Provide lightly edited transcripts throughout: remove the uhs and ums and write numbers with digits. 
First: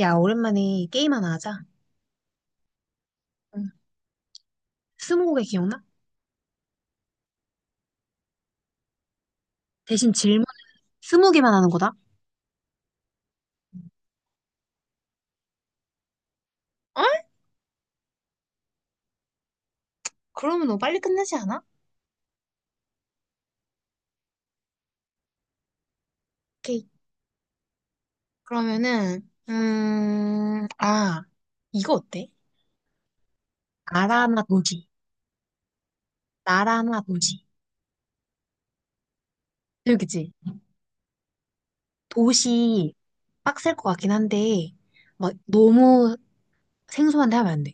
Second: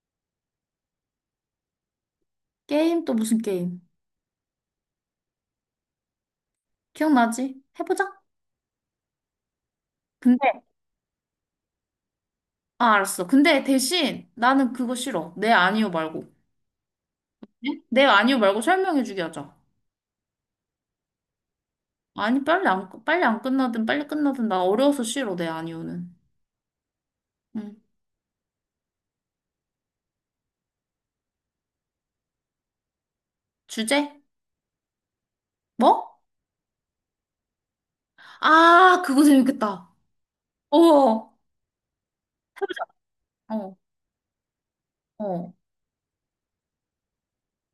야, 오랜만에 게임 하나 하자. 게임 또 무슨 응. 게임? 스무고개 기억나? 기억나지? 해보자. 대신 질문 근데 스무 개만 하는 거다. 알았어. 근데 대신 나는 그거 싫어. 네 아니요 말고. 어? 네? 네 아니요 말고 설명해주게 하자. 그러면 너무 빨리 끝나지 않아? 아니 빨리 안 빨리 안 끝나든 빨리 끝나든 나 어려워서 싫어. 네 아니요는. 오케이. 응. 그러면은, 아, 이거 어때? 주제? 나라 나 도시. 뭐? 나라 나 도시. 아 그거 재밌겠다. 여기지? 어 해보자. 도시 어 빡셀 것 같긴 한데, 막 어. 너무 생소한데 하면 안 돼.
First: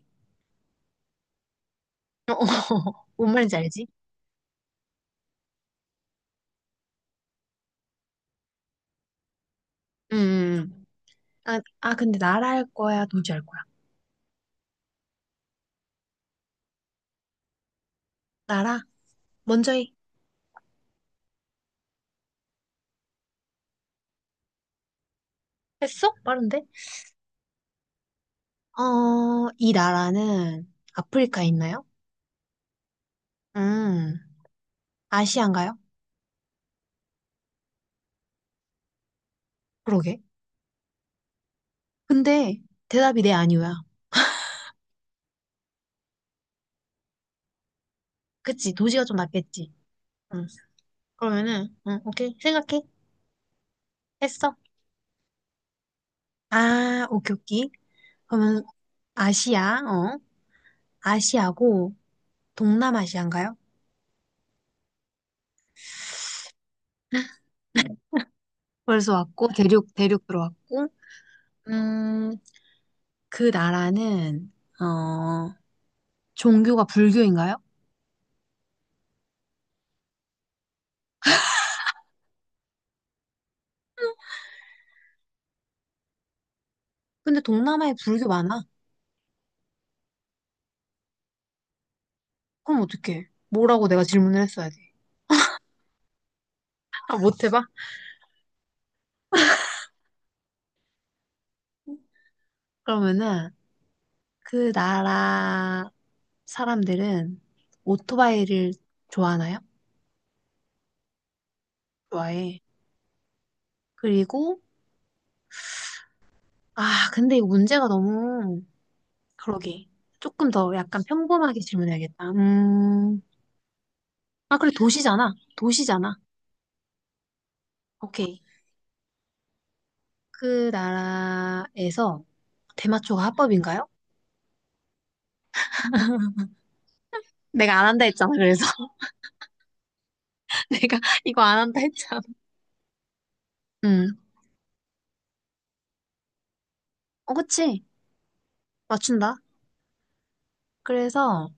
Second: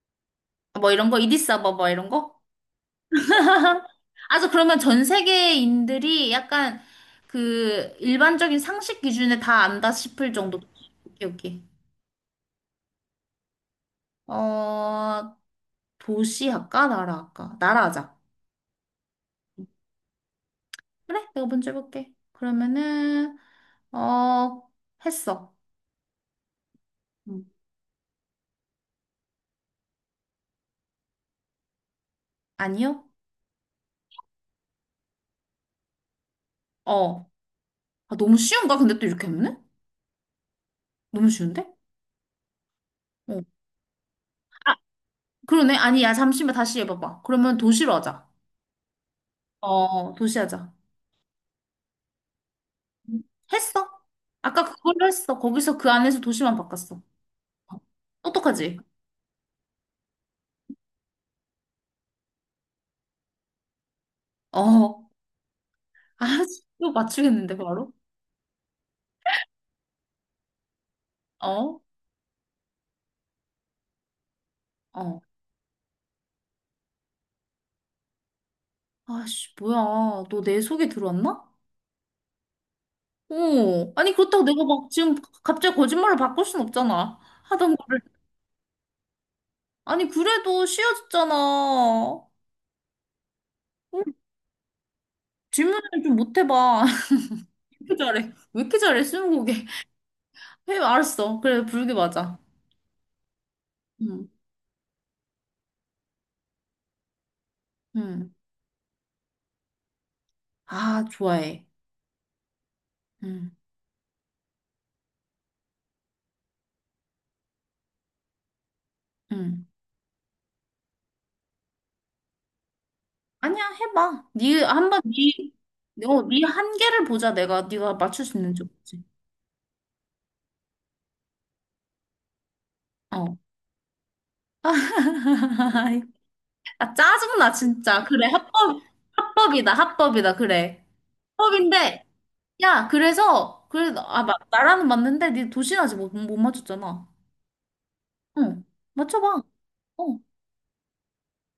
뭐 이런 거 이디스 아바바 뭐 이런 거? 뭔 말인지 알지? 아 저 그러면 전 세계인들이 약간 그 일반적인 상식 기준에 다 안다 응. 싶을 정도. 오케이 아, 오케이. 아, 근데 나라 할 거야? 도시 할 거야? 어, 도시 할까? 나라 할까? 나라 하자. 나라? 먼저 해. 그래? 내가 먼저 해볼게. 그러면은, 어, 했어. 했어? 빠른데? 음. 어, 이 나라는 아프리카에 있나요? 아니요? 음, 아시안가요? 어. 아, 너무 쉬운가? 근데 또 이렇게 하면은? 그러게. 너무 쉬운데? 근데 대답이 네 어. 아니오야. 그러네. 아니, 야, 잠시만 다시 해봐봐. 그러면 도시로 하자. 그치, 도시가 좀 낫겠지. 어, 도시 응. 하자. 그러면은, 응, 오케이. 생각해. 음. 했어? 했어. 아까 그걸로 했어. 거기서 그 안에서 도시만 바꿨어. 아, 오케이, 오케이. 어. 그러면 똑똑하지? 아시아, 어? 아시아고 동남아시아인가요? 어. 아, 이거 맞추겠는데, 바로? 벌써 왔고, 대륙, 대륙 들어왔고, 어? 음, 그 나라는, 어. 어, 종교가 불교인가요? 아씨, 뭐야. 너 내 속에 들어왔나? 오, 아니, 그렇다고 내가 막 지금 갑자기 거짓말을 바꿀 순 없잖아. 근데 하던 동남아에 거를. 불교 많아. 아니, 그래도 쉬워졌잖아. 어, 그럼 어떡해. 뭐라고 내가 질문을 했어야 돼. 질문을 좀 못 해봐. 아, 못 해봐? 왜 이렇게 잘해? 왜 이렇게 잘해, 스무고개? 해, 알았어. 그래, 불게 맞아. 그러면은 응, 그 나라 사람들은 응. 오토바이를 좋아하나요? 아, 좋아해. 좋아해. 응, 그리고 아 근데 이 문제가 너무 응. 그러게 조금 더 약간 평범하게 질문해야겠다. 아니야, 해봐. 아 네, 그래 한번 도시잖아. 네, 도시잖아. 어, 네 한계를 보자, 내가. 네가 맞출 수 오케이. 있는지 없지. 그 나라에서 대마초가 어. 합법인가요? 아, 짜증나, 내가 안 진짜. 한다 그래, 했잖아. 그래서 합법, 합법이다, 합법이다, 그래. 내가 이거 안 한다 합법인데, 했잖아. 야, 그래서, 그래, 음, 아, 마, 나라는 맞는데, 네 도시나지 못, 못 맞췄잖아. 어 그치? 응, 맞춘다. 맞춰봐. 어, 그래서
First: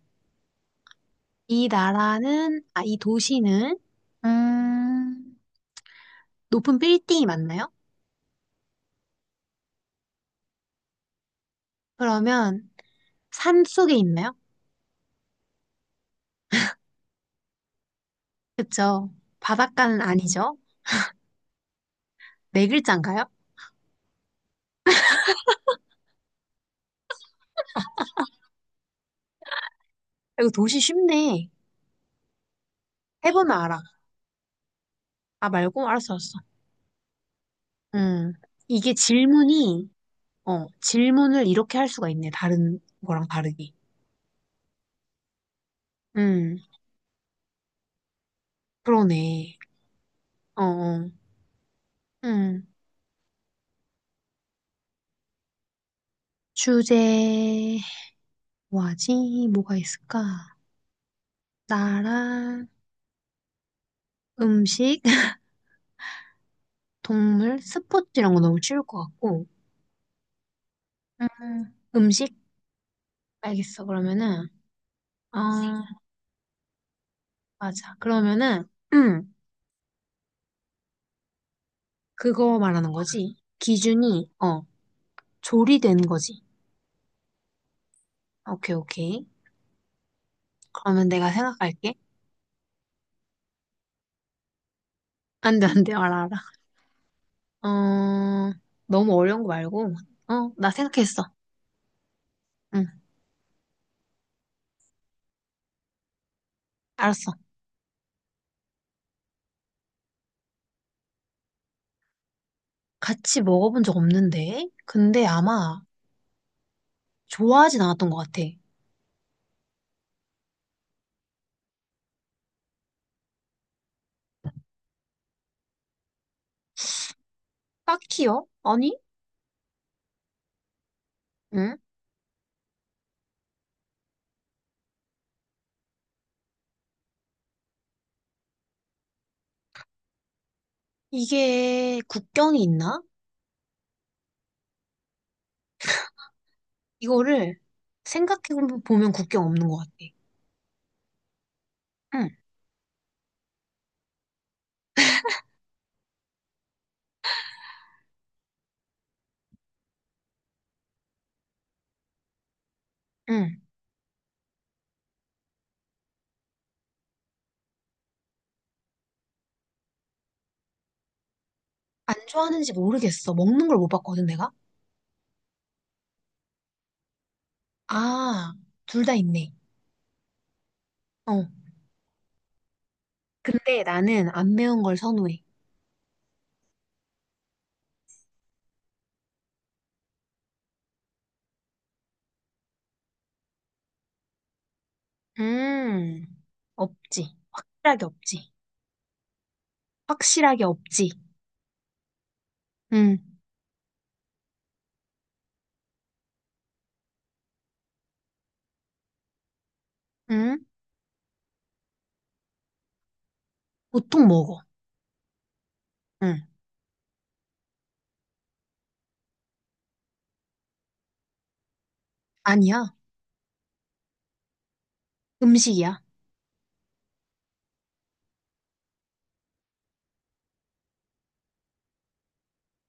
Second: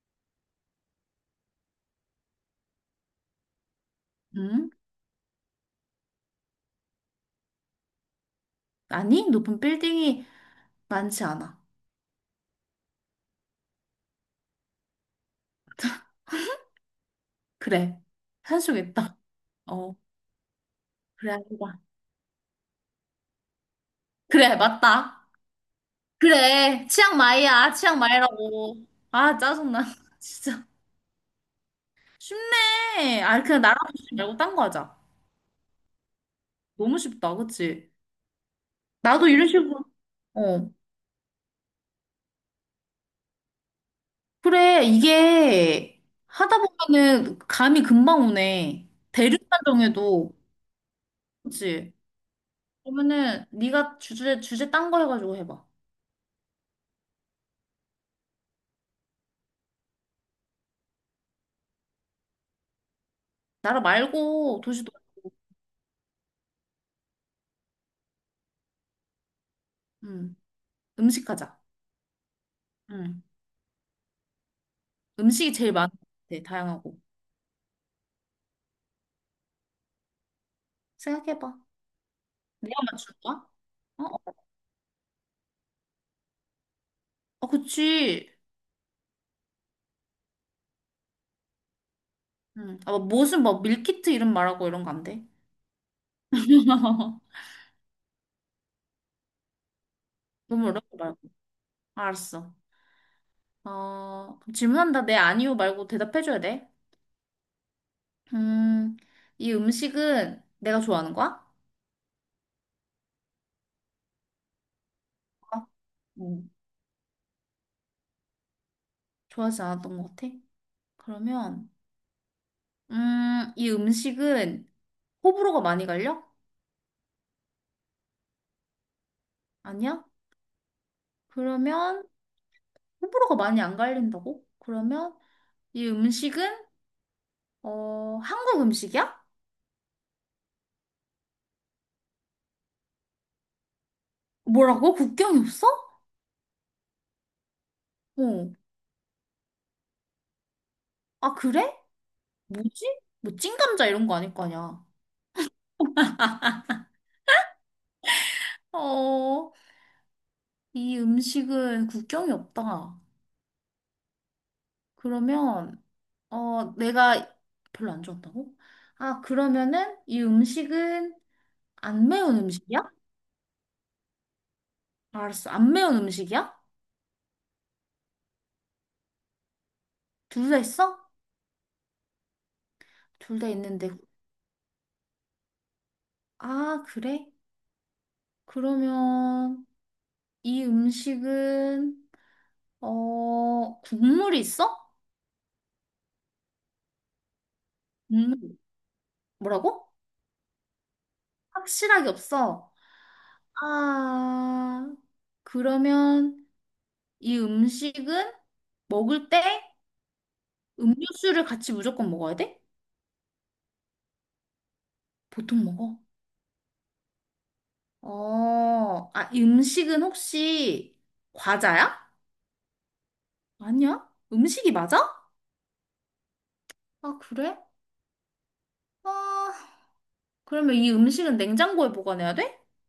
이 나라는, 아, 이 도시는 응? 음, 높은 빌딩이 맞나요? 아니, 높은 빌딩이 많지 않아. 그러면 산 속에 있나요? 그래, 산속에 그쵸. 있다. 어, 바닷가는 아니죠. 그래, 아니다. 네 글자인가요? 아, 그래, 맞다. 그래, 치앙마이야, 치앙마이라고. 아, 짜증나. 이거 진짜. 도시 쉽네. 쉽네. 아, 해보면 그냥 나라 알아. 도시 말고 딴 거 하자. 아, 말고? 알았어, 알았어. 너무 쉽다, 그치? 음, 이게 나도 이런 식으로, 질문이, 어. 질문을 이렇게 할 수가 있네. 다른 거랑 다르게. 그래, 이게 하다 음, 보면은 감이 금방 오네. 그러네. 대륙만 정해도. 어, 어. 그치? 음, 그러면은 네가 주제, 주제 딴 거 해가지고 해봐. 주제, 뭐하지? 뭐가 있을까? 나라, 나라 말고 도시도, 음식, 동물, 스포츠 이런 거 너무 쉬울 것 같고. 음, 음식 하자. 음식? 음. 알겠어. 그러면은, 음식이 제일 아, 많은 것 같아, 다양하고. 맞아. 그러면은, 음, 생각해봐. 그거 내가 말하는 맞출 거지. 거야? 기준이, 어? 어, 조리된 거지. 아 그치. 오케이, 오케이. 그러면 내가 생각할게. 음. 아, 뭐 무슨 뭐 밀키트 이름 말하고 이런 거 안 돼? 안 돼, 안 돼. 알아, 알아. 어, 너무 어려운 거 말고. 어, 너무 나 어려운 거 말고. 생각했어. 알았어. 응, 어, 그럼 질문한다. 네, 아니요 말고 대답해줘야 돼. 알았어. 음, 이 음식은 내가 좋아하는 거야? 같이 먹어본 적 없는데? 근데 어? 아마 응. 좋아하진 않았던 것 같아. 좋아하지 않았던 것 같아. 그러면, 이 음식은 호불호가 많이 갈려? 딱히요? 아니? 아니야? 응? 그러면, 호불호가 많이 안 갈린다고? 그러면, 이 음식은, 어, 한국 음식이야? 이게 국경이 있나? 뭐라고? 국경이 없어? 이거를 생각해 어. 보면 국경 없는 것 같아. 아, 그래? 응, 뭐지? 뭐, 찐감자 이런 거 아닐 거 아니야. 어, 이 음식은 국경이 없다. 응. 그러면, 어, 내가 별로 안 좋았다고? 아, 그러면은 이 음식은 안 안 매운 좋아하는지 음식이야? 모르겠어. 먹는 걸 못 봤거든, 내가? 알았어. 안 매운 음식이야? 아, 둘 다 있네. 둘 다 있어? 어. 둘 다 근데 있는데. 나는 안 매운 걸 선호해. 아, 그래? 그러면 이 음식은 어, 국물이 있어? 음, 없지. 확실하게 없지. 국물 뭐라고? 확실하게 없지. 확실하게 없어. 응, 아, 그러면 이 음식은 먹을 때 응. 음료수를 같이 무조건 먹어야 돼? 보통 먹어. 보통 먹어. 응. 어, 아, 이 음식은 혹시 과자야? 아니야. 아니야? 음식이 맞아? 음식이야. 아, 그래? 아, 그러면 이 음식은 냉장고에 보관해야 돼?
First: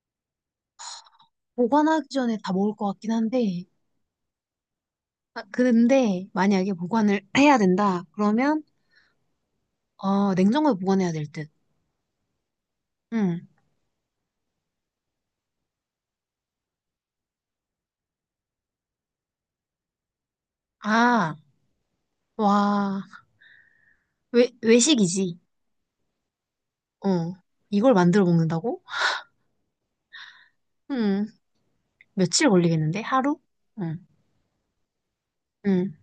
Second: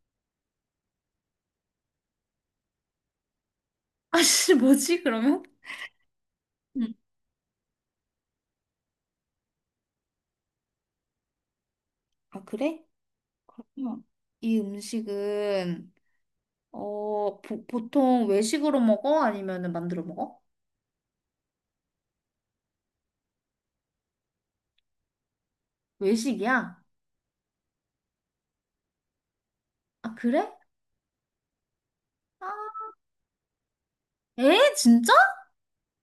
보관하기 전에 다 먹을 것 같긴 한데. 아씨, 뭐지, 아, 그러면? 근데 만약에 응. 보관을 해야 된다. 그러면, 어, 냉장고에 보관해야 될 듯. 아, 그래? 응. 그러면 이 음식은, 어, 보, 보통 외식으로 먹어? 아니면은 만들어 먹어? 아. 와, 외식이지. 외식이야? 어. 이걸 만들어 먹는다고? 아, 그래? 음, 아, 며칠 걸리겠는데? 하루? 응, 에? 진짜? 응,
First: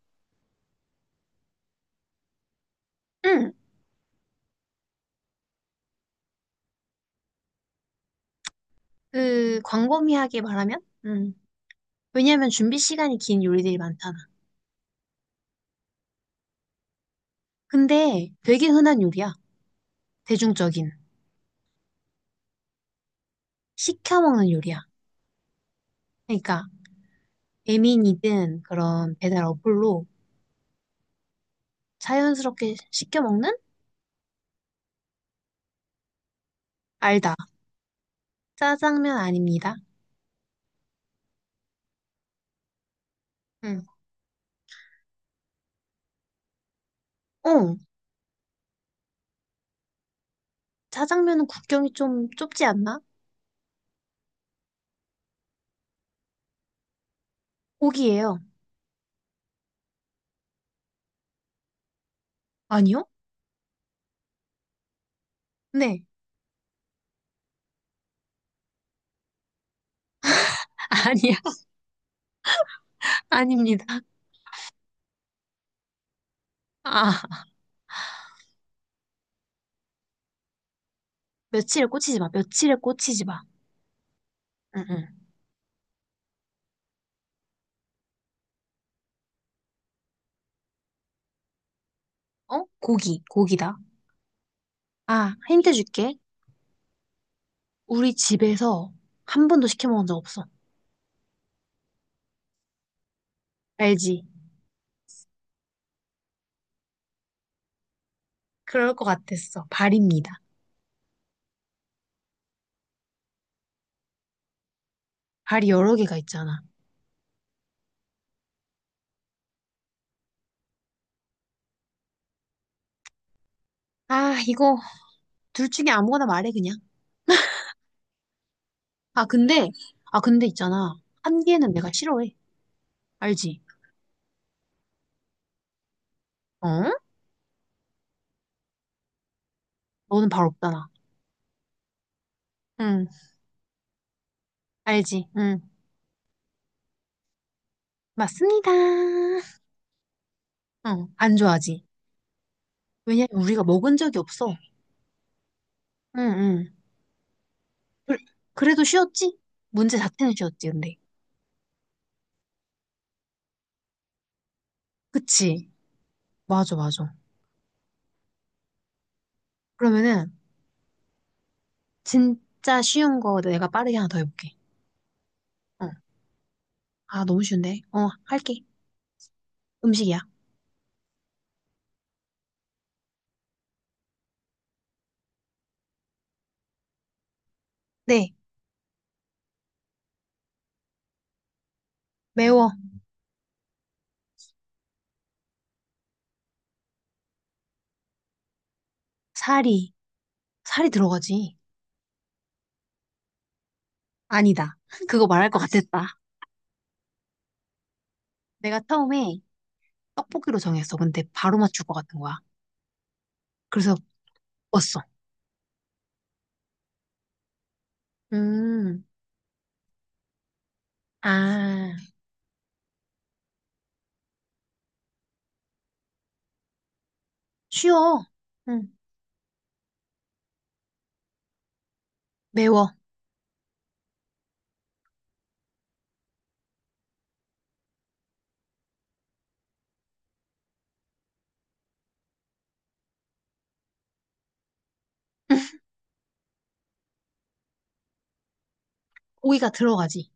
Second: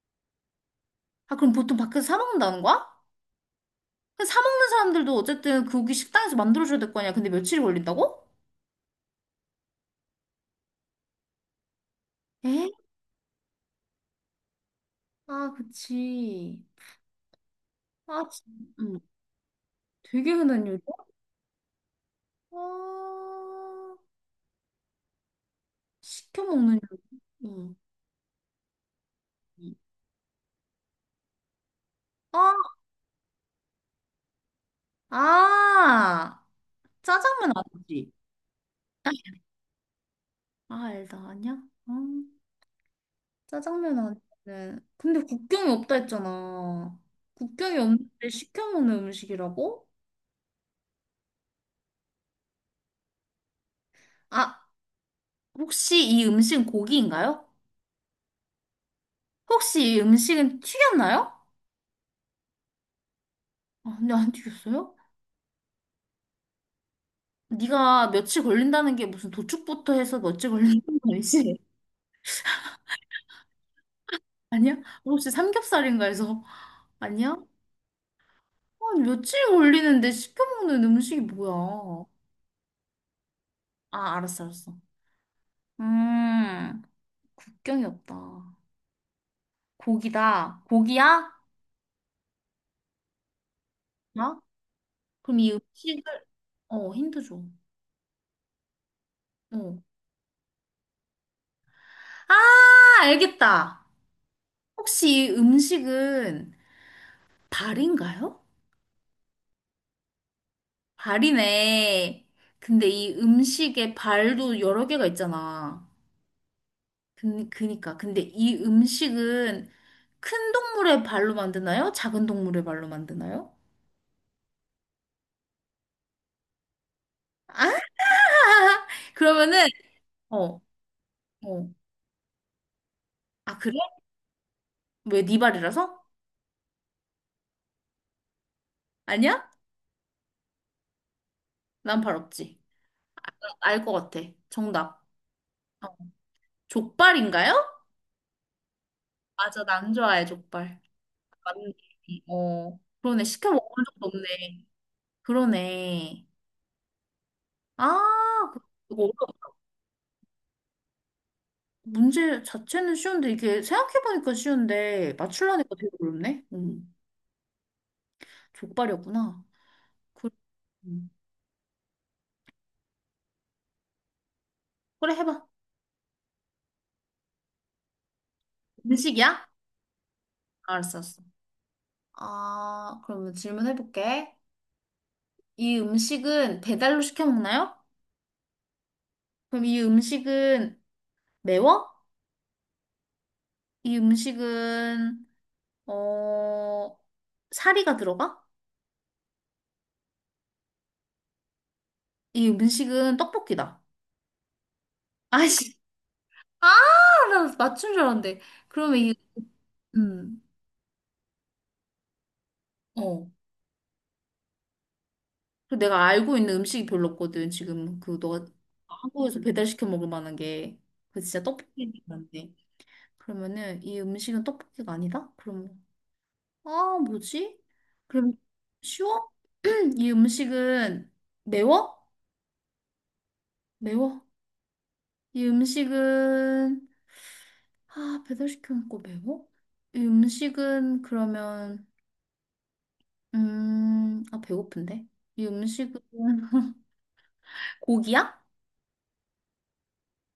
아, 그럼 보통 밖에서 사 먹는다는 거야? 응. 사 먹는 사람들도 어쨌든 그고기 식당에서 만들어줘야 될 거 아니야. 근데 며칠이 걸린다고? 광범위하게 말하면? 응. 왜냐면 에? 준비 시간이 긴 요리들이 많잖아. 아, 그치. 아, 근데 되게 진- 흔한 응. 요리야. 되게 흔한 요리. 대중적인. 아, 시켜 먹는 요리야. 시켜 그러니까, 먹는 요리. 응. 배민이든 그런 배달 응. 어플로 아, 자연스럽게 시켜 먹는? 아, 알다. 짜장면 아니지? 짜장면 아닙니다. 아, 알다, 아니야? 아, 응. 짜장면 아니는. 근데 국경이 없다 했잖아. 어, 국경이 없는데 시켜 먹는 음식이라고? 짜장면은 국경이 좀 좁지 않나? 아, 혹시 이 음식은 고기인가요? 고기예요. 혹시 이 음식은 튀겼나요? 아니요? 아, 근데 안 튀겼어요? 네. 네가 며칠 걸린다는 게 무슨 도축부터 해서 며칠 걸린다는 거 아니야, 알지? 아닙니다. 아니야? 혹시 삼겹살인가 해서 아니야? 아, 아, 며칠 걸리는데 시켜먹는 음식이 며칠에 뭐야? 꽂히지 마, 며칠에 꽂히지 마. 아, 알았어, 알았어. 응, 응. 음, 국경이 없다. 고기다. 고기야? 어? 고기, 고기다. 어? 아, 그럼 이 힌트 줄게. 음식을 어, 힌트 줘. 우리 집에서 한 번도 어. 시켜 먹은 적 없어. 아, 알겠다. 알지? 혹시 이 음식은 발인가요? 그럴 것 같았어. 발입니다. 발이네. 근데 이 음식에 발도 여러 개가 발이 있잖아. 여러 개가 있잖아. 그, 그니까. 근데 이 음식은 큰 동물의 발로 만드나요? 작은 동물의 발로 만드나요? 아, 이거 둘 중에 아무거나 말해, 그냥. 아, 아, 그러면은, 근데, 아, 근데 어, 있잖아. 한 어. 개는 내가 싫어해. 아, 알지? 그래? 왜 네 발이라서? 어? 아니야? 너는 발 없잖아. 난 발 없지. 응, 알 것 같아. 정답. 알지? 응. 어. 족발인가요? 맞습니다. 맞아, 난 안 좋아해, 족발. 응, 안 맞네. 좋아하지? 어, 그러네. 왜냐면 시켜 우리가 먹은 먹은 적도 적이 없어. 없네. 응, 그러네. 응. 아, 그, 래도 그거 어려 쉬웠지? 문제 자체는 쉬웠지, 근데. 문제 자체는 쉬운데, 이게 생각해보니까 쉬운데, 그치? 맞추려니까 되게 어렵네. 맞아, 음. 맞아. 족발이었구나. 그, 그러면은, 음. 진짜 쉬운 거 내가 빠르게 하나 더 해볼게. 그래, 해봐. 어. 아, 너무 쉬운데? 어, 할게. 음식이야? 음식이야. 알았어, 알았어. 아, 그러면 질문해볼게. 이 음식은 배달로 시켜 먹나요? 네, 그럼 이 음식은 매워? 매워. 이 음식은, 어, 사리가 들어가? 살이. 살이 들어가지. 이 음식은 떡볶이다. 아니다. 그거 말할 것 아이씨. 같았다. 아, 나 맞춘 줄 알았는데. 내가 그러면 이, 처음에 음, 떡볶이로 정했어. 근데 바로 맞출 것 같은 거야. 어. 그래서 먹었어. 그리고 내가 알고 있는 음식이 별로 없거든, 지금. 그, 너가 음, 한국에서 배달시켜 먹을 만한 게. 그 진짜 아, 떡볶이인데. 그러면은 이 음식은 떡볶이가 아니다? 그럼 아 뭐지? 쉬워. 그럼 응, 쉬워? 이 음식은 매워? 매워. 매워. 이 음식은 아 배달시켜 먹고 매워? 이 음식은 그러면 음아 배고픈데? 이 음식은 고기야? 고기가 들어가지.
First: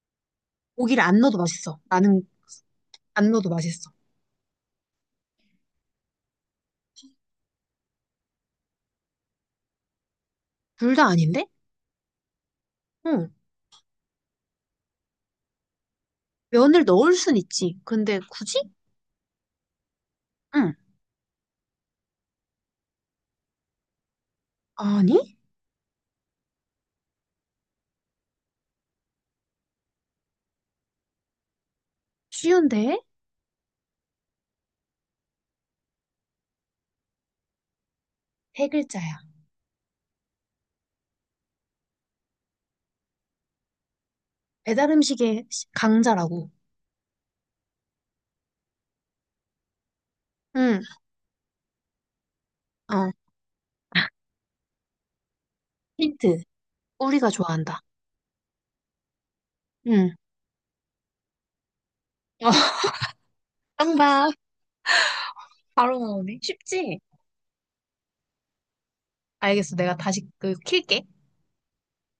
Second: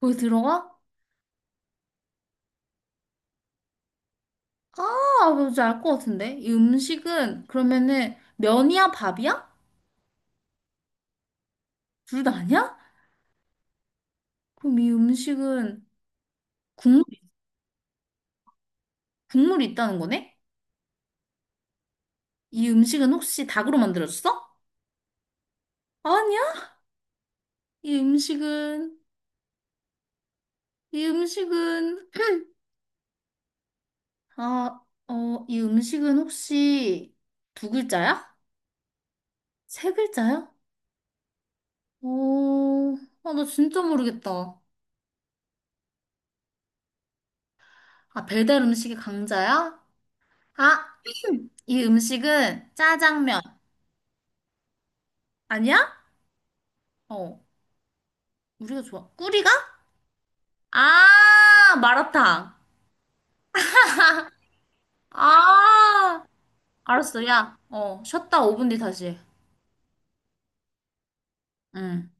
고기 들어가? 고기를 안 넣어도 맛있어. 나는 안 넣어도 맛있어. 아 뭔지 알 것 같은데? 이 음식은 그러면은 면이야 밥이야? 둘 다 아닌데? 둘 다 아니야? 응. 그럼 이 음식은 면을 국물 넣을 순 있지. 근데 굳이? 국물이 있다는 거네? 응. 이 음식은 혹시 닭으로 만들어졌어? 아니? 아니야? 이 음식은, 이 음식은, 쉬운데? 아, 어, 이 음식은 혹시 두 글자야? 세 글자야. 세 글자야? 오, 아, 나 진짜 모르겠다. 배달 음식의 강자라고. 아, 배달 음식의 강자야? 응. 아, 이 음식은 어. 짜장면. 아니야? 힌트. 우리가 어, 좋아한다. 우리가 좋아. 꿀이가? 응. 어, 아, 마라탕. 빵봐. 바로 아, 나오네. 쉽지? 알았어. 야, 어, 쉬었다 5분 뒤 다시. 해. 알겠어. 내가 다시 그 킬게. 응.